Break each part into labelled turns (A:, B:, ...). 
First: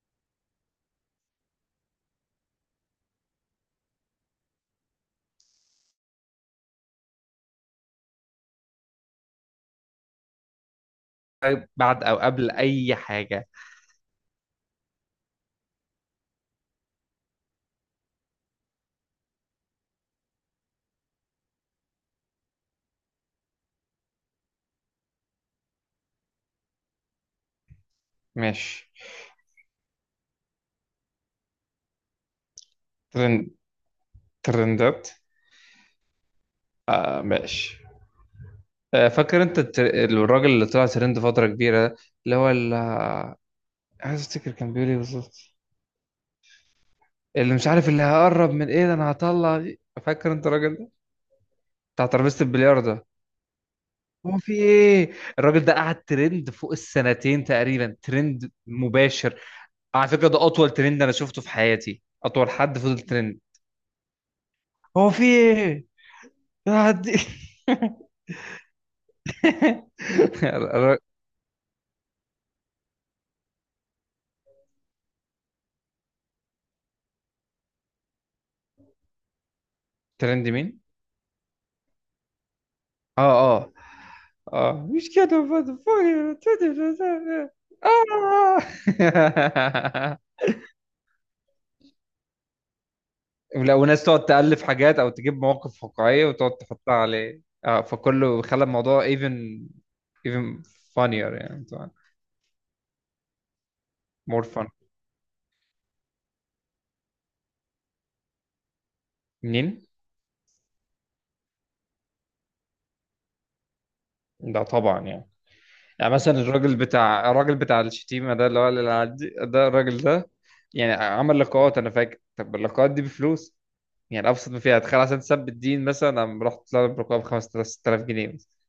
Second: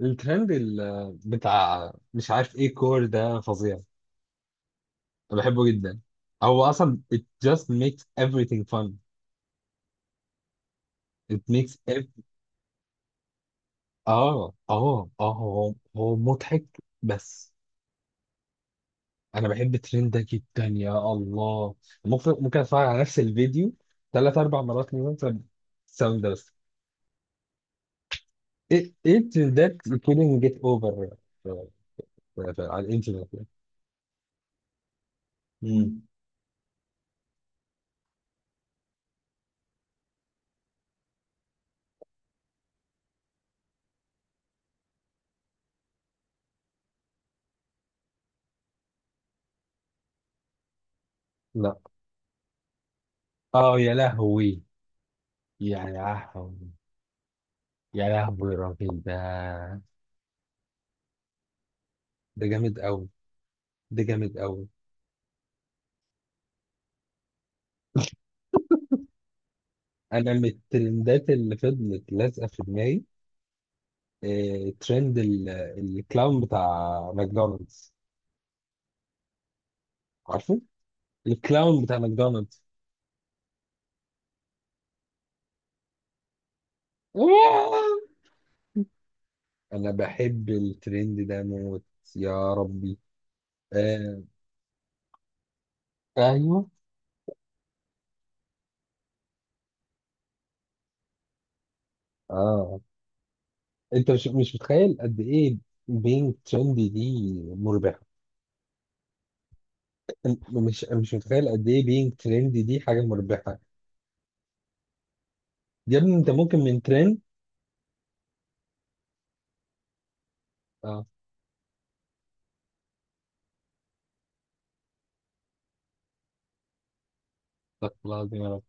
A: الترند بتاع مش عارف ايه كور ده فظيع. انا بحبه جدا. هو اصلا it just makes everything fun it makes
B: بعد
A: ev
B: او قبل اي حاجه؟
A: اه اه اه هو مضحك بس. انا بحب الترند ده جدا، يا الله. ممكن اتفرج على نفس الفيديو ثلاث اربع مرات من مثلا الساوند ده بس.
B: ماشي.
A: ايه الترندات you couldn't get over في- على الانترنت
B: ترند.
A: يعني؟
B: ترندات.
A: مم.
B: آه، ماشي. آه، فاكر انت الراجل اللي طلع ترند فتره كبيره ده؟ اللي هو ال... آه، عايز افتكر كان بيقول ايه بالظبط؟ اللي مش عارف اللي هقرب من ايه ده انا هطلع دي. فاكر انت الراجل ده؟
A: لا.
B: بتاع ترابيزه البلياردو ده.
A: اه يا
B: هو في
A: لهوي.
B: ايه؟ الراجل ده
A: يا
B: قعد ترند
A: لهوي،
B: فوق السنتين تقريبا،
A: يا
B: ترند
A: لهوي الراجل
B: مباشر.
A: ده.
B: على فكره ده اطول ترند انا شفته في حياتي،
A: ده
B: اطول
A: جامد
B: حد فضل
A: قوي،
B: ترند.
A: ده جامد قوي.
B: هو في ايه؟ يا عدي.
A: انا من
B: ر-
A: الترندات اللي فضلت لازقه في دماغي، آه، ترند الكلاون بتاع ماكدونالدز.
B: ترند
A: عارفه،
B: مين؟
A: الكلاون بتاع ماكدونالدز.
B: اه، اه، اه، مش كده motherfucker.
A: انا
B: اه.
A: بحب الترند ده موت، يا ربي.
B: لا، وناس
A: آه.
B: تقعد تألف حاجات او تجيب مواقف واقعية وتقعد
A: ايوه.
B: تحطها عليه، اه، فكله خلى الموضوع even even funnier، يعني طبعا.
A: اه، انت مش
B: more
A: مش
B: fun.
A: متخيل قد ايه بينج ترندي دي مربحه.
B: منين؟
A: أنت مش متخيل قد ايه بينج ترندي دي حاجه مربحه.
B: ده طبعا يعني.
A: يا
B: يعني
A: ابني انت
B: مثلا
A: ممكن
B: الراجل
A: من ترند.
B: بتاع الراجل بتاع الشتيمة ده، اللي هو اللي ده الراجل ده، يعني
A: اه.
B: عمل لقاءات انا فاكر. طب اللقاءات دي بفلوس، يعني ابسط ما فيها. تخيل عشان تثبت دين مثلا انا رحت طالب ركاب 5000
A: استغفر
B: 6000
A: الله
B: جنيه
A: العظيم يا
B: مثلا.
A: رب.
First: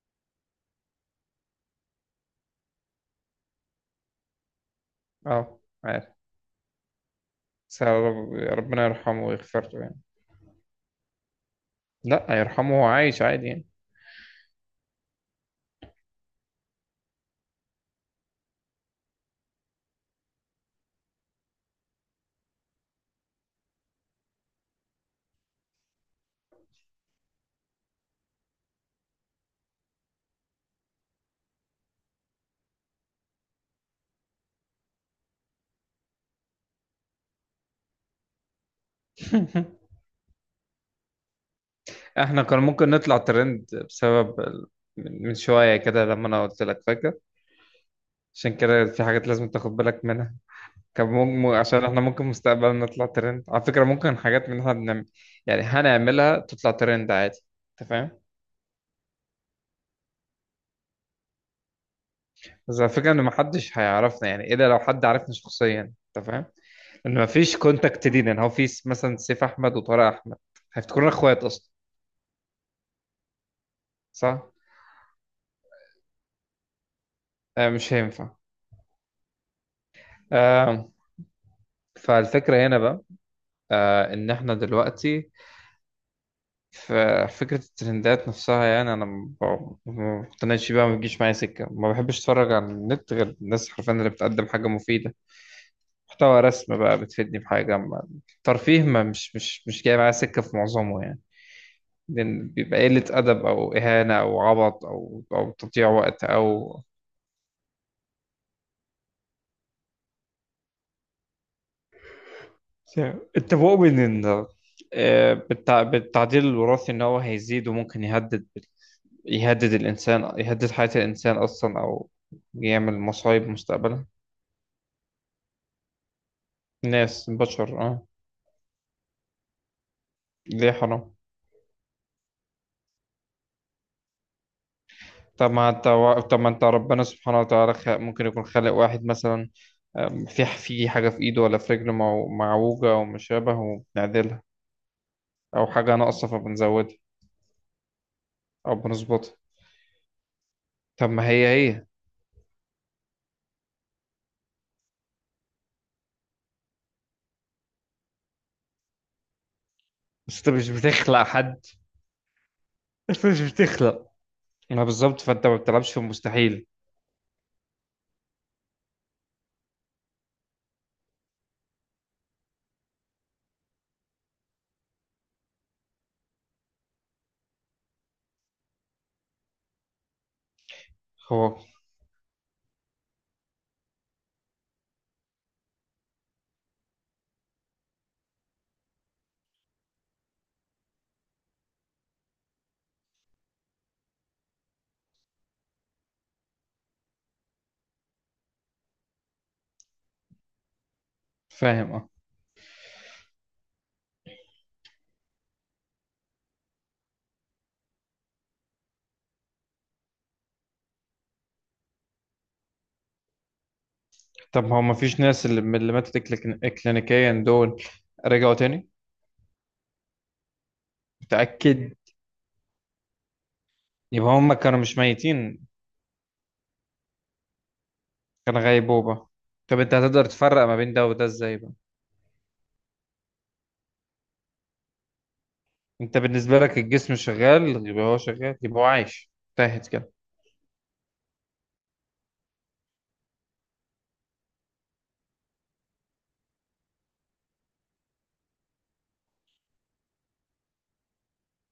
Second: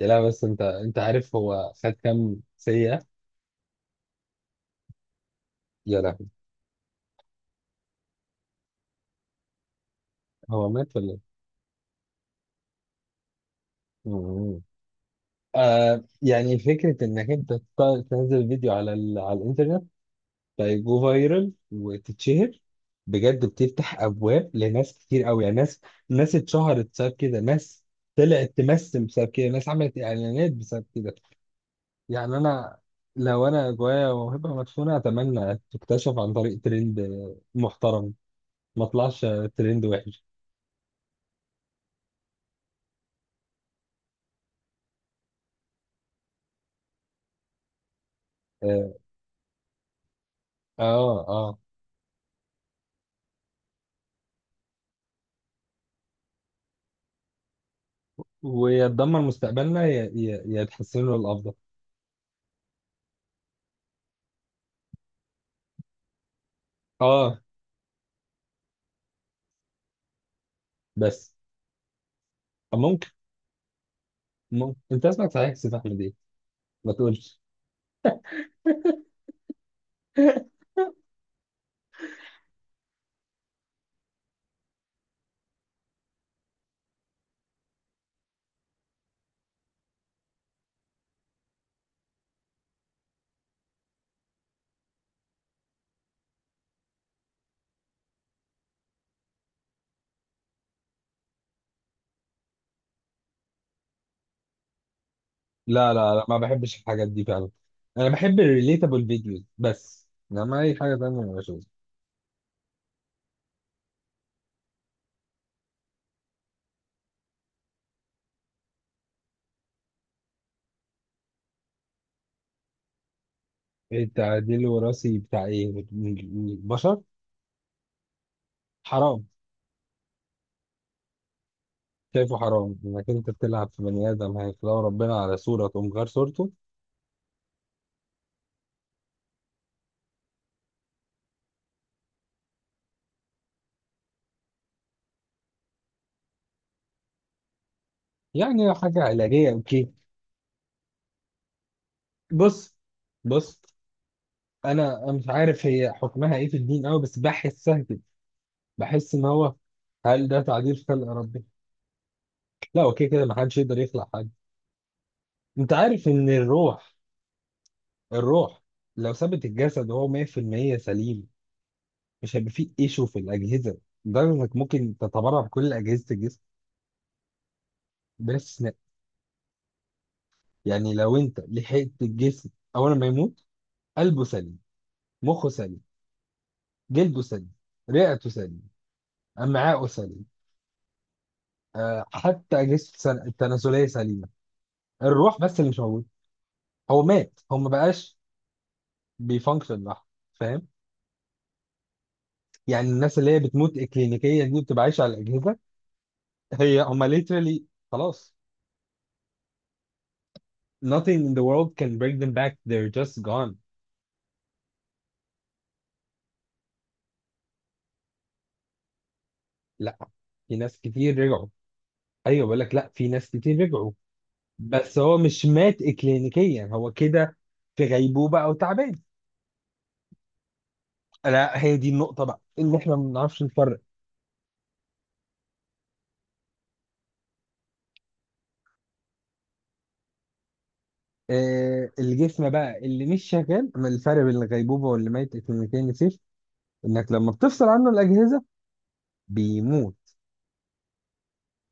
A: لا بس انت عارف هو خد كام سيئة.
B: اه،
A: يا
B: عارف.
A: لهوي.
B: بس يا ربنا يرحمه ويغفر له يعني.
A: هو مات ولا ايه؟
B: لا، يرحمه، هو عايش عادي يعني.
A: مم. آه، يعني فكرة انك انت تنزل فيديو على الانترنت، فيجو فايرال وتتشهر، بجد بتفتح ابواب لناس كتير قوي. يعني ناس، ناس اتشهرت بسبب كده، ناس طلعت تمثل بسبب كده، ناس عملت اعلانات بسبب كده. يعني انا، لو انا جوايا موهبة مدفونة اتمنى تكتشف عن طريق ترند محترم. ما طلعش ترند وحش.
B: احنا كان ممكن نطلع ترند بسبب من شوية كده لما انا قلت لك، فاكر؟ عشان كده
A: اه،
B: في حاجات لازم تاخد بالك منها. كان
A: اه،
B: ممكن،
A: آه.
B: عشان احنا ممكن مستقبلا نطلع ترند على فكرة. ممكن حاجات من اللي احنا بنعمل يعني هنعملها تطلع ترند عادي. انت فاهم؟
A: ويتدمر مستقبلنا يا يتحسن له الافضل.
B: بس الفكرة ان محدش هيعرفنا يعني، الا لو حد عرفنا شخصيا. انت فاهم؟ ان
A: اه
B: مفيش كونتاكت لينا، ان هو مثلا سيف احمد وطارق احمد، هيفتكرونا
A: بس.
B: اخوات اصلا.
A: ممكن
B: صح.
A: ممكن انت اسمك صحيح يا سيف احمد ايه؟ ما تقولش.
B: آه، مش هينفع. آه. فالفكره هنا بقى، آه، ان احنا دلوقتي في فكره الترندات نفسها. يعني انا ما بقتنعش بيها، ما بتجيش معايا سكه. ما بحبش اتفرج على النت غير الناس حرفيا اللي بتقدم حاجه مفيده، محتوى رسم بقى، بتفيدني بحاجه ترفيه. ما مش جاي معايا سكه في معظمه يعني. لأن بيبقى قلة أدب أو إهانة أو عبط أو تضييع
A: لا، لا،
B: وقت
A: لا، ما بحبش
B: أو...
A: الحاجات دي فعلا. انا بحب الريليتابل فيديوز بس، انما اي حاجه تانية ما بشوفها.
B: اتفقوا بين ان، آه، بالتعديل الوراثي ان هو هيزيد وممكن يهدد الانسان، يهدد حياة الانسان اصلا، او يعمل مصايب مستقبلا.
A: التعديل الوراثي بتاع ايه، من البشر؟
B: ناس بشر، اه.
A: حرام.
B: ليه حرام؟
A: شايفه حرام انك انت بتلعب في بني ادم، هيخلقه ربنا على صوره تقوم غير
B: طب ما
A: صورته.
B: انت ربنا سبحانه وتعالى ممكن يكون خالق واحد مثلا. في حاجة في ايده ولا في رجله معوجة او مشابه وبنعدلها، او حاجة ناقصة فبنزودها
A: يعني
B: او
A: حاجه
B: بنظبطها.
A: علاجيه اوكي.
B: طب ما هي
A: بص، بص، انا مش عارف هي حكمها ايه في الدين قوي بس بحسها كده. بحس ان هو، هل
B: بس
A: ده
B: انت مش
A: تعديل في خلق
B: بتخلق
A: ربنا؟
B: حد.
A: لا، هو كده كده
B: انت
A: ما
B: مش
A: حدش يقدر يخلق
B: بتخلق.
A: حد.
B: ما بالظبط، فانت ما
A: انت
B: بتلعبش في
A: عارف ان
B: المستحيل.
A: الروح لو ثبت الجسد وهو 100% سليم، مش هيبقى فيه ايشو في الاجهزه، لدرجه انك ممكن تتبرع بكل اجهزه الجسم بلا استثناء. يعني لو انت
B: هو
A: لحقت الجسم اول ما يموت، قلبه سليم، مخه سليم، جلده سليم، رئته سليم، امعاءه سليم، آه، حتى اجهزه التناسليه سليمه. الروح بس اللي مش موجود. هو مات، هو ما بقاش بيفانكشن لوحده. فاهم؟
B: فاهم، اه.
A: يعني الناس اللي هي بتموت اكلينيكيه دي بتبقى عايشه على الاجهزه. هي هم literally خلاص، nothing in the world can bring them back they're just gone.
B: طب هو ما فيش ناس اللي من اللي ماتت كلينيكيا دول رجعوا تاني؟
A: لا، في ناس كتير رجعوا.
B: متأكد؟
A: ايوه، بقول لك لا، في ناس كتير رجعوا.
B: يبقى هم كانوا مش
A: بس هو مش
B: ميتين.
A: مات اكلينيكيا، هو كده في غيبوبه او
B: كان
A: تعبان.
B: غيبوبة. طب انت هتقدر تفرق ما بين ده وده ازاي
A: لا،
B: بقى؟
A: هي دي النقطه بقى اللي احنا ما بنعرفش نفرق.
B: انت بالنسبة لك الجسم شغال يبقى هو شغال يبقى هو عايش. تاهت كده.
A: آه، الجسم بقى اللي مش شغال، ما الفرق بين الغيبوبه واللي ميت اكلينيكيا، نسيت انك لما بتفصل عنه الاجهزه بيموت.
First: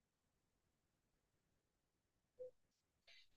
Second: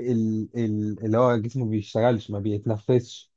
A: اللي هو جسمه بيشتغلش، ما بيتنفسش.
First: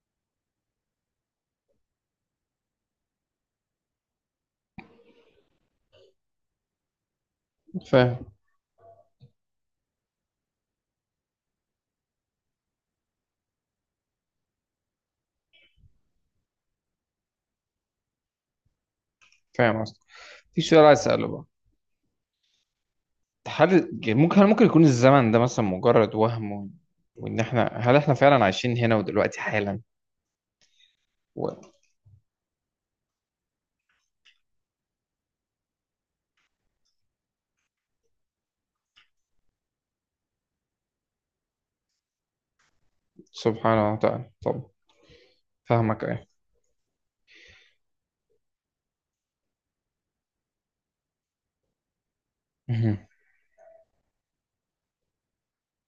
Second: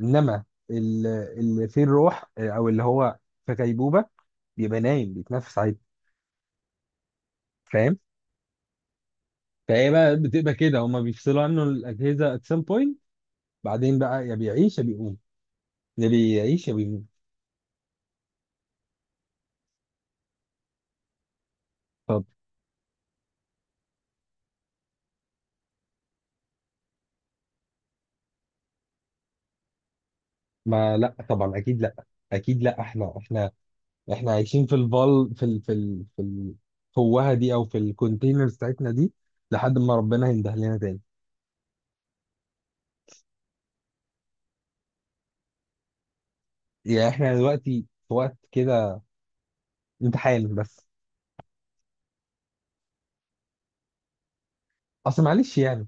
A: انما اللي فيه الروح، آه، او اللي هو في غيبوبه بيبقى نايم بيتنفس عادي. فاهم؟
B: فاهم.
A: فهي بقى بتبقى كده، هما بيفصلوا عنه الاجهزه at some point، بعدين بقى يا بيعيش يا بيقوم، يا بيعيش يا بيموت.
B: فاهم اصلا. في سؤال عايز اسأله بقى.
A: طب
B: هل ممكن، هل ممكن يكون الزمن ده مثلا مجرد وهم و... وان احنا، هل احنا فعلا عايشين هنا ودلوقتي حالا
A: ما لا، طبعا
B: و...
A: اكيد لا. اكيد لا، احنا عايشين في الفال، في الفوهه دي او في الكونتينرز بتاعتنا دي لحد ما ربنا ينده لنا تاني.
B: سبحانه وتعالى. طب، فاهمك ايه؟
A: يعني احنا دلوقتي في وقت كده امتحان بس.
B: مهم.
A: اصل معلش يعني.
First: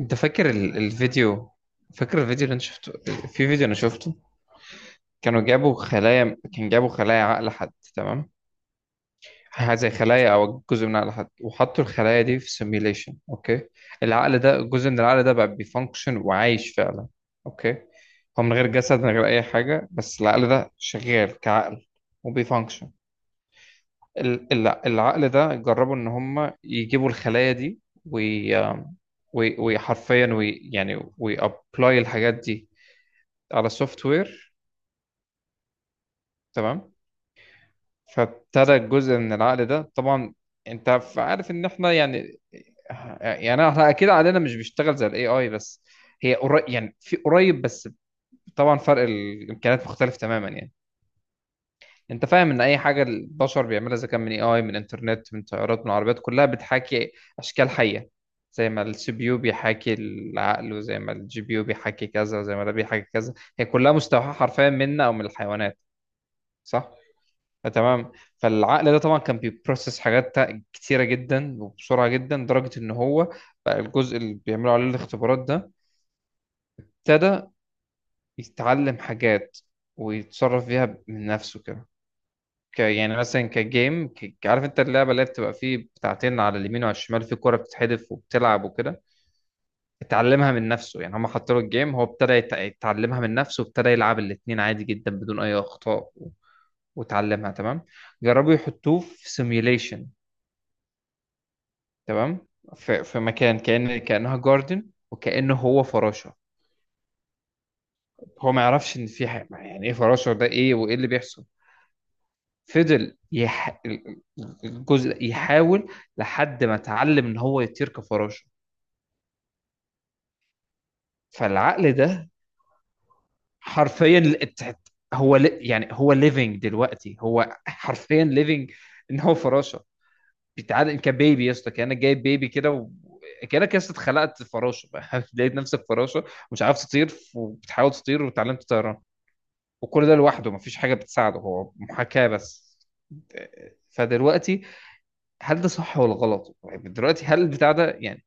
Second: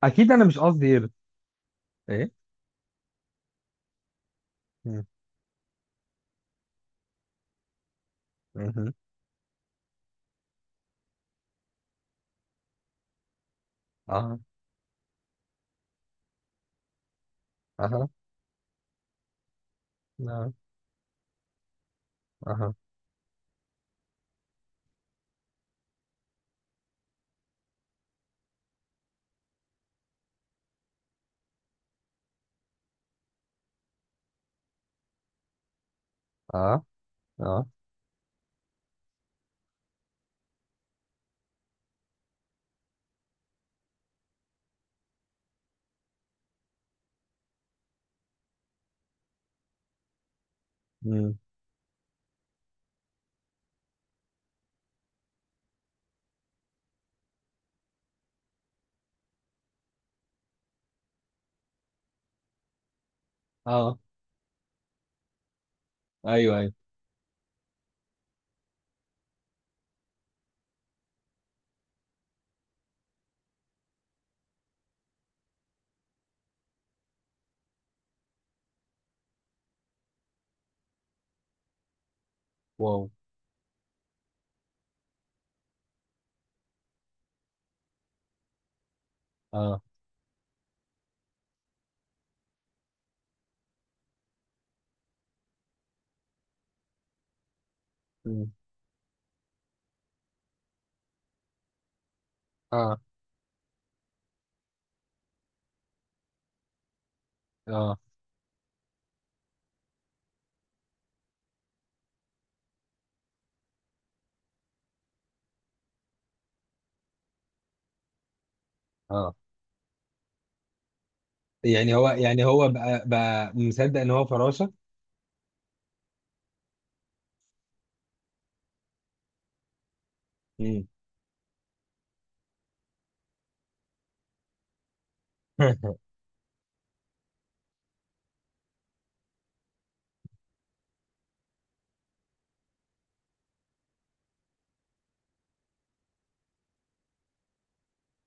B: انت
A: اكيد انا
B: فاكر
A: مش قصدي ايه
B: الفيديو؟ فاكر
A: ايه.
B: الفيديو اللي انا شفته؟ في فيديو انا شفته،
A: مم.
B: كان جابوا خلايا عقل حد، تمام؟
A: مهم.
B: حاجه زي خلايا او جزء من عقل حد، وحطوا الخلايا دي في سيميليشن، اوكي؟
A: اه.
B: العقل ده، جزء من العقل ده بقى بيفانكشن وعايش فعلا، اوكي؟
A: اها.
B: هو من غير جسد، من غير اي حاجه، بس العقل
A: اه.
B: ده شغال كعقل
A: اها.
B: وبيفانكشن. العقل ده جربوا ان هم يجيبوا الخلايا دي وي وحرفيا وي يعني ويابلاي الحاجات دي على سوفت وير،
A: اه.
B: تمام.
A: اه.
B: فابتدى جزء من العقل ده طبعا. انت عارف ان احنا يعني... يعني احنا اكيد عقلنا مش بيشتغل زي الاي اي، بس هي قريب، يعني في قريب بس. طبعا فرق الامكانيات مختلف تماما يعني.
A: مم.
B: انت فاهم ان اي حاجه البشر بيعملها اذا كان من اي اي، من انترنت، من طيارات، من عربيات، كلها بتحاكي اشكال حيه. زي ما السي بي يو بيحاكي العقل، وزي ما الجي بي يو بيحاكي كذا، وزي ما ده بيحاكي كذا. هي كلها
A: اه.
B: مستوحاه حرفيا منا او من الحيوانات.
A: ايوه، ايوه.
B: صح. آه، تمام. فالعقل ده طبعا كان بيبروسس حاجات كتيره جدا وبسرعه جدا، لدرجه ان هو بقى الجزء اللي بيعملوا عليه الاختبارات ده، ابتدى يتعلم حاجات ويتصرف فيها من نفسه كده.
A: واو.
B: يعني مثلا كجيم، عارف انت اللعبه اللي هي بتبقى فيه بتاعتين على اليمين وعلى الشمال، في كوره بتتحدف وبتلعب وكده؟
A: اه.
B: اتعلمها من نفسه، يعني هم حطوا له الجيم، هو ابتدى يتعلمها من نفسه، وابتدى يلعب الاتنين عادي جدا بدون اي اخطاء وتعلمها، تمام.
A: مم.
B: جربوا يحطوه في سيميوليشن، تمام.
A: اه،
B: في مكان كأن كأنها جاردن، وكأنه هو فراشة.
A: اه،
B: هو ما يعرفش ان في حاجة، يعني ايه فراشة، ده ايه وايه اللي بيحصل. فضل الجزء يحاول لحد ما اتعلم ان هو يطير كفراشه.
A: اه.
B: فالعقل
A: يعني هو
B: ده
A: يعني هو بقى مصدق ان
B: حرفيا
A: هو فراشه.
B: هو يعني هو ليفنج دلوقتي، هو حرفيا ليفنج ان هو فراشه.
A: مم.
B: بيتعامل كبيبي، يا اسطى كانك جايب بيبي كده كانك يا اسطى اتخلقت فراشه. لقيت نفسك فراشه ومش عارف تطير، وبتحاول تطير وتعلمت طيران. وكل ده لوحده، مفيش حاجه بتساعده، هو محاكاه بس. فدلوقتي، هل ده صح ولا غلط؟ طيب دلوقتي هل البتاع ده يعني،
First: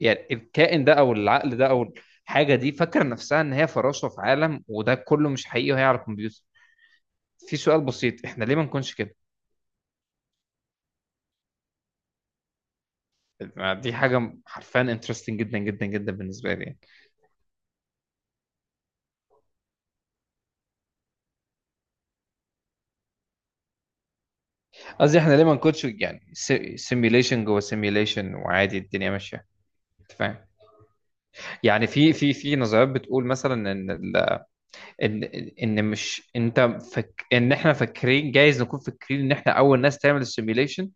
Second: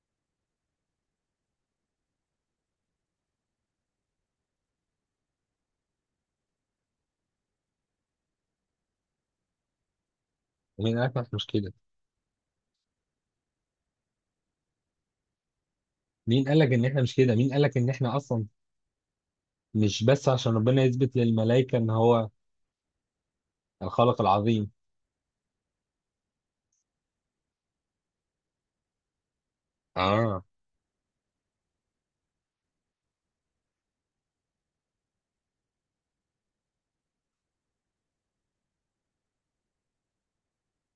B: يعني الكائن ده او العقل ده او الحاجه دي فاكره نفسها ان هي فراشه في عالم وده كله مش حقيقي وهي على الكمبيوتر؟ في سؤال بسيط، احنا ليه ما نكونش كده؟
A: مين قال لك إحنا مش كده؟
B: دي حاجه حرفيا انترستنج جدا جدا جدا
A: مين
B: بالنسبه
A: قال
B: لي
A: لك
B: يعني.
A: ان احنا مش كده؟ مين قال لك ان احنا اصلا مش بس عشان ربنا يثبت للملائكه ان هو الخالق العظيم.
B: قصدي احنا ليه ما نكونش يعني سيميليشن جوه سيميليشن، وعادي الدنيا ماشيه. أنت فاهم؟
A: اه،
B: يعني في نظريات بتقول مثلا ان ان ان مش انت... فك ان احنا فاكرين، جايز نكون فاكرين ان احنا اول ناس تعمل السيميليشن،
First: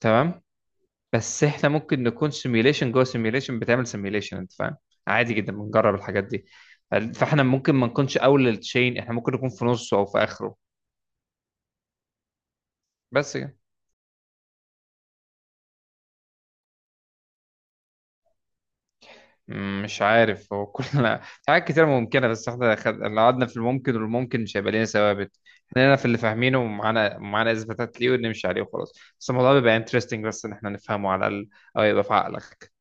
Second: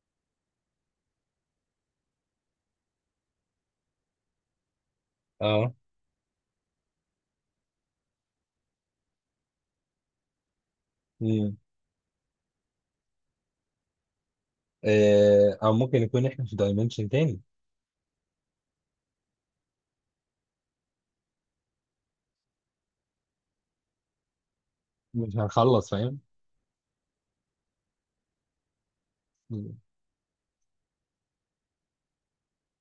B: تمام. بس احنا ممكن نكون سيميوليشن جوه سيميوليشن بتعمل سيميوليشن. انت فاهم؟ عادي جدا، بنجرب الحاجات دي. فاحنا ممكن ما نكونش اول للتشين، احنا ممكن نكون في نصه او في اخره.
A: اه،
B: بس كده.
A: آه، او ممكن يكون احنا في دايمنشن تاني.
B: مش عارف، هو كلنا حاجات كتير ممكنة، بس احنا لو قعدنا في الممكن والممكن مش هيبقى لنا
A: مش
B: ثوابت. احنا
A: هنخلص،
B: هنا في اللي
A: فاهم.
B: فاهمينه، ومعانا معانا اثباتات ليه، ونمشي عليه وخلاص. بس الموضوع بيبقى انترستنج، بس ان احنا نفهمه على الاقل، او يبقى في عقلك.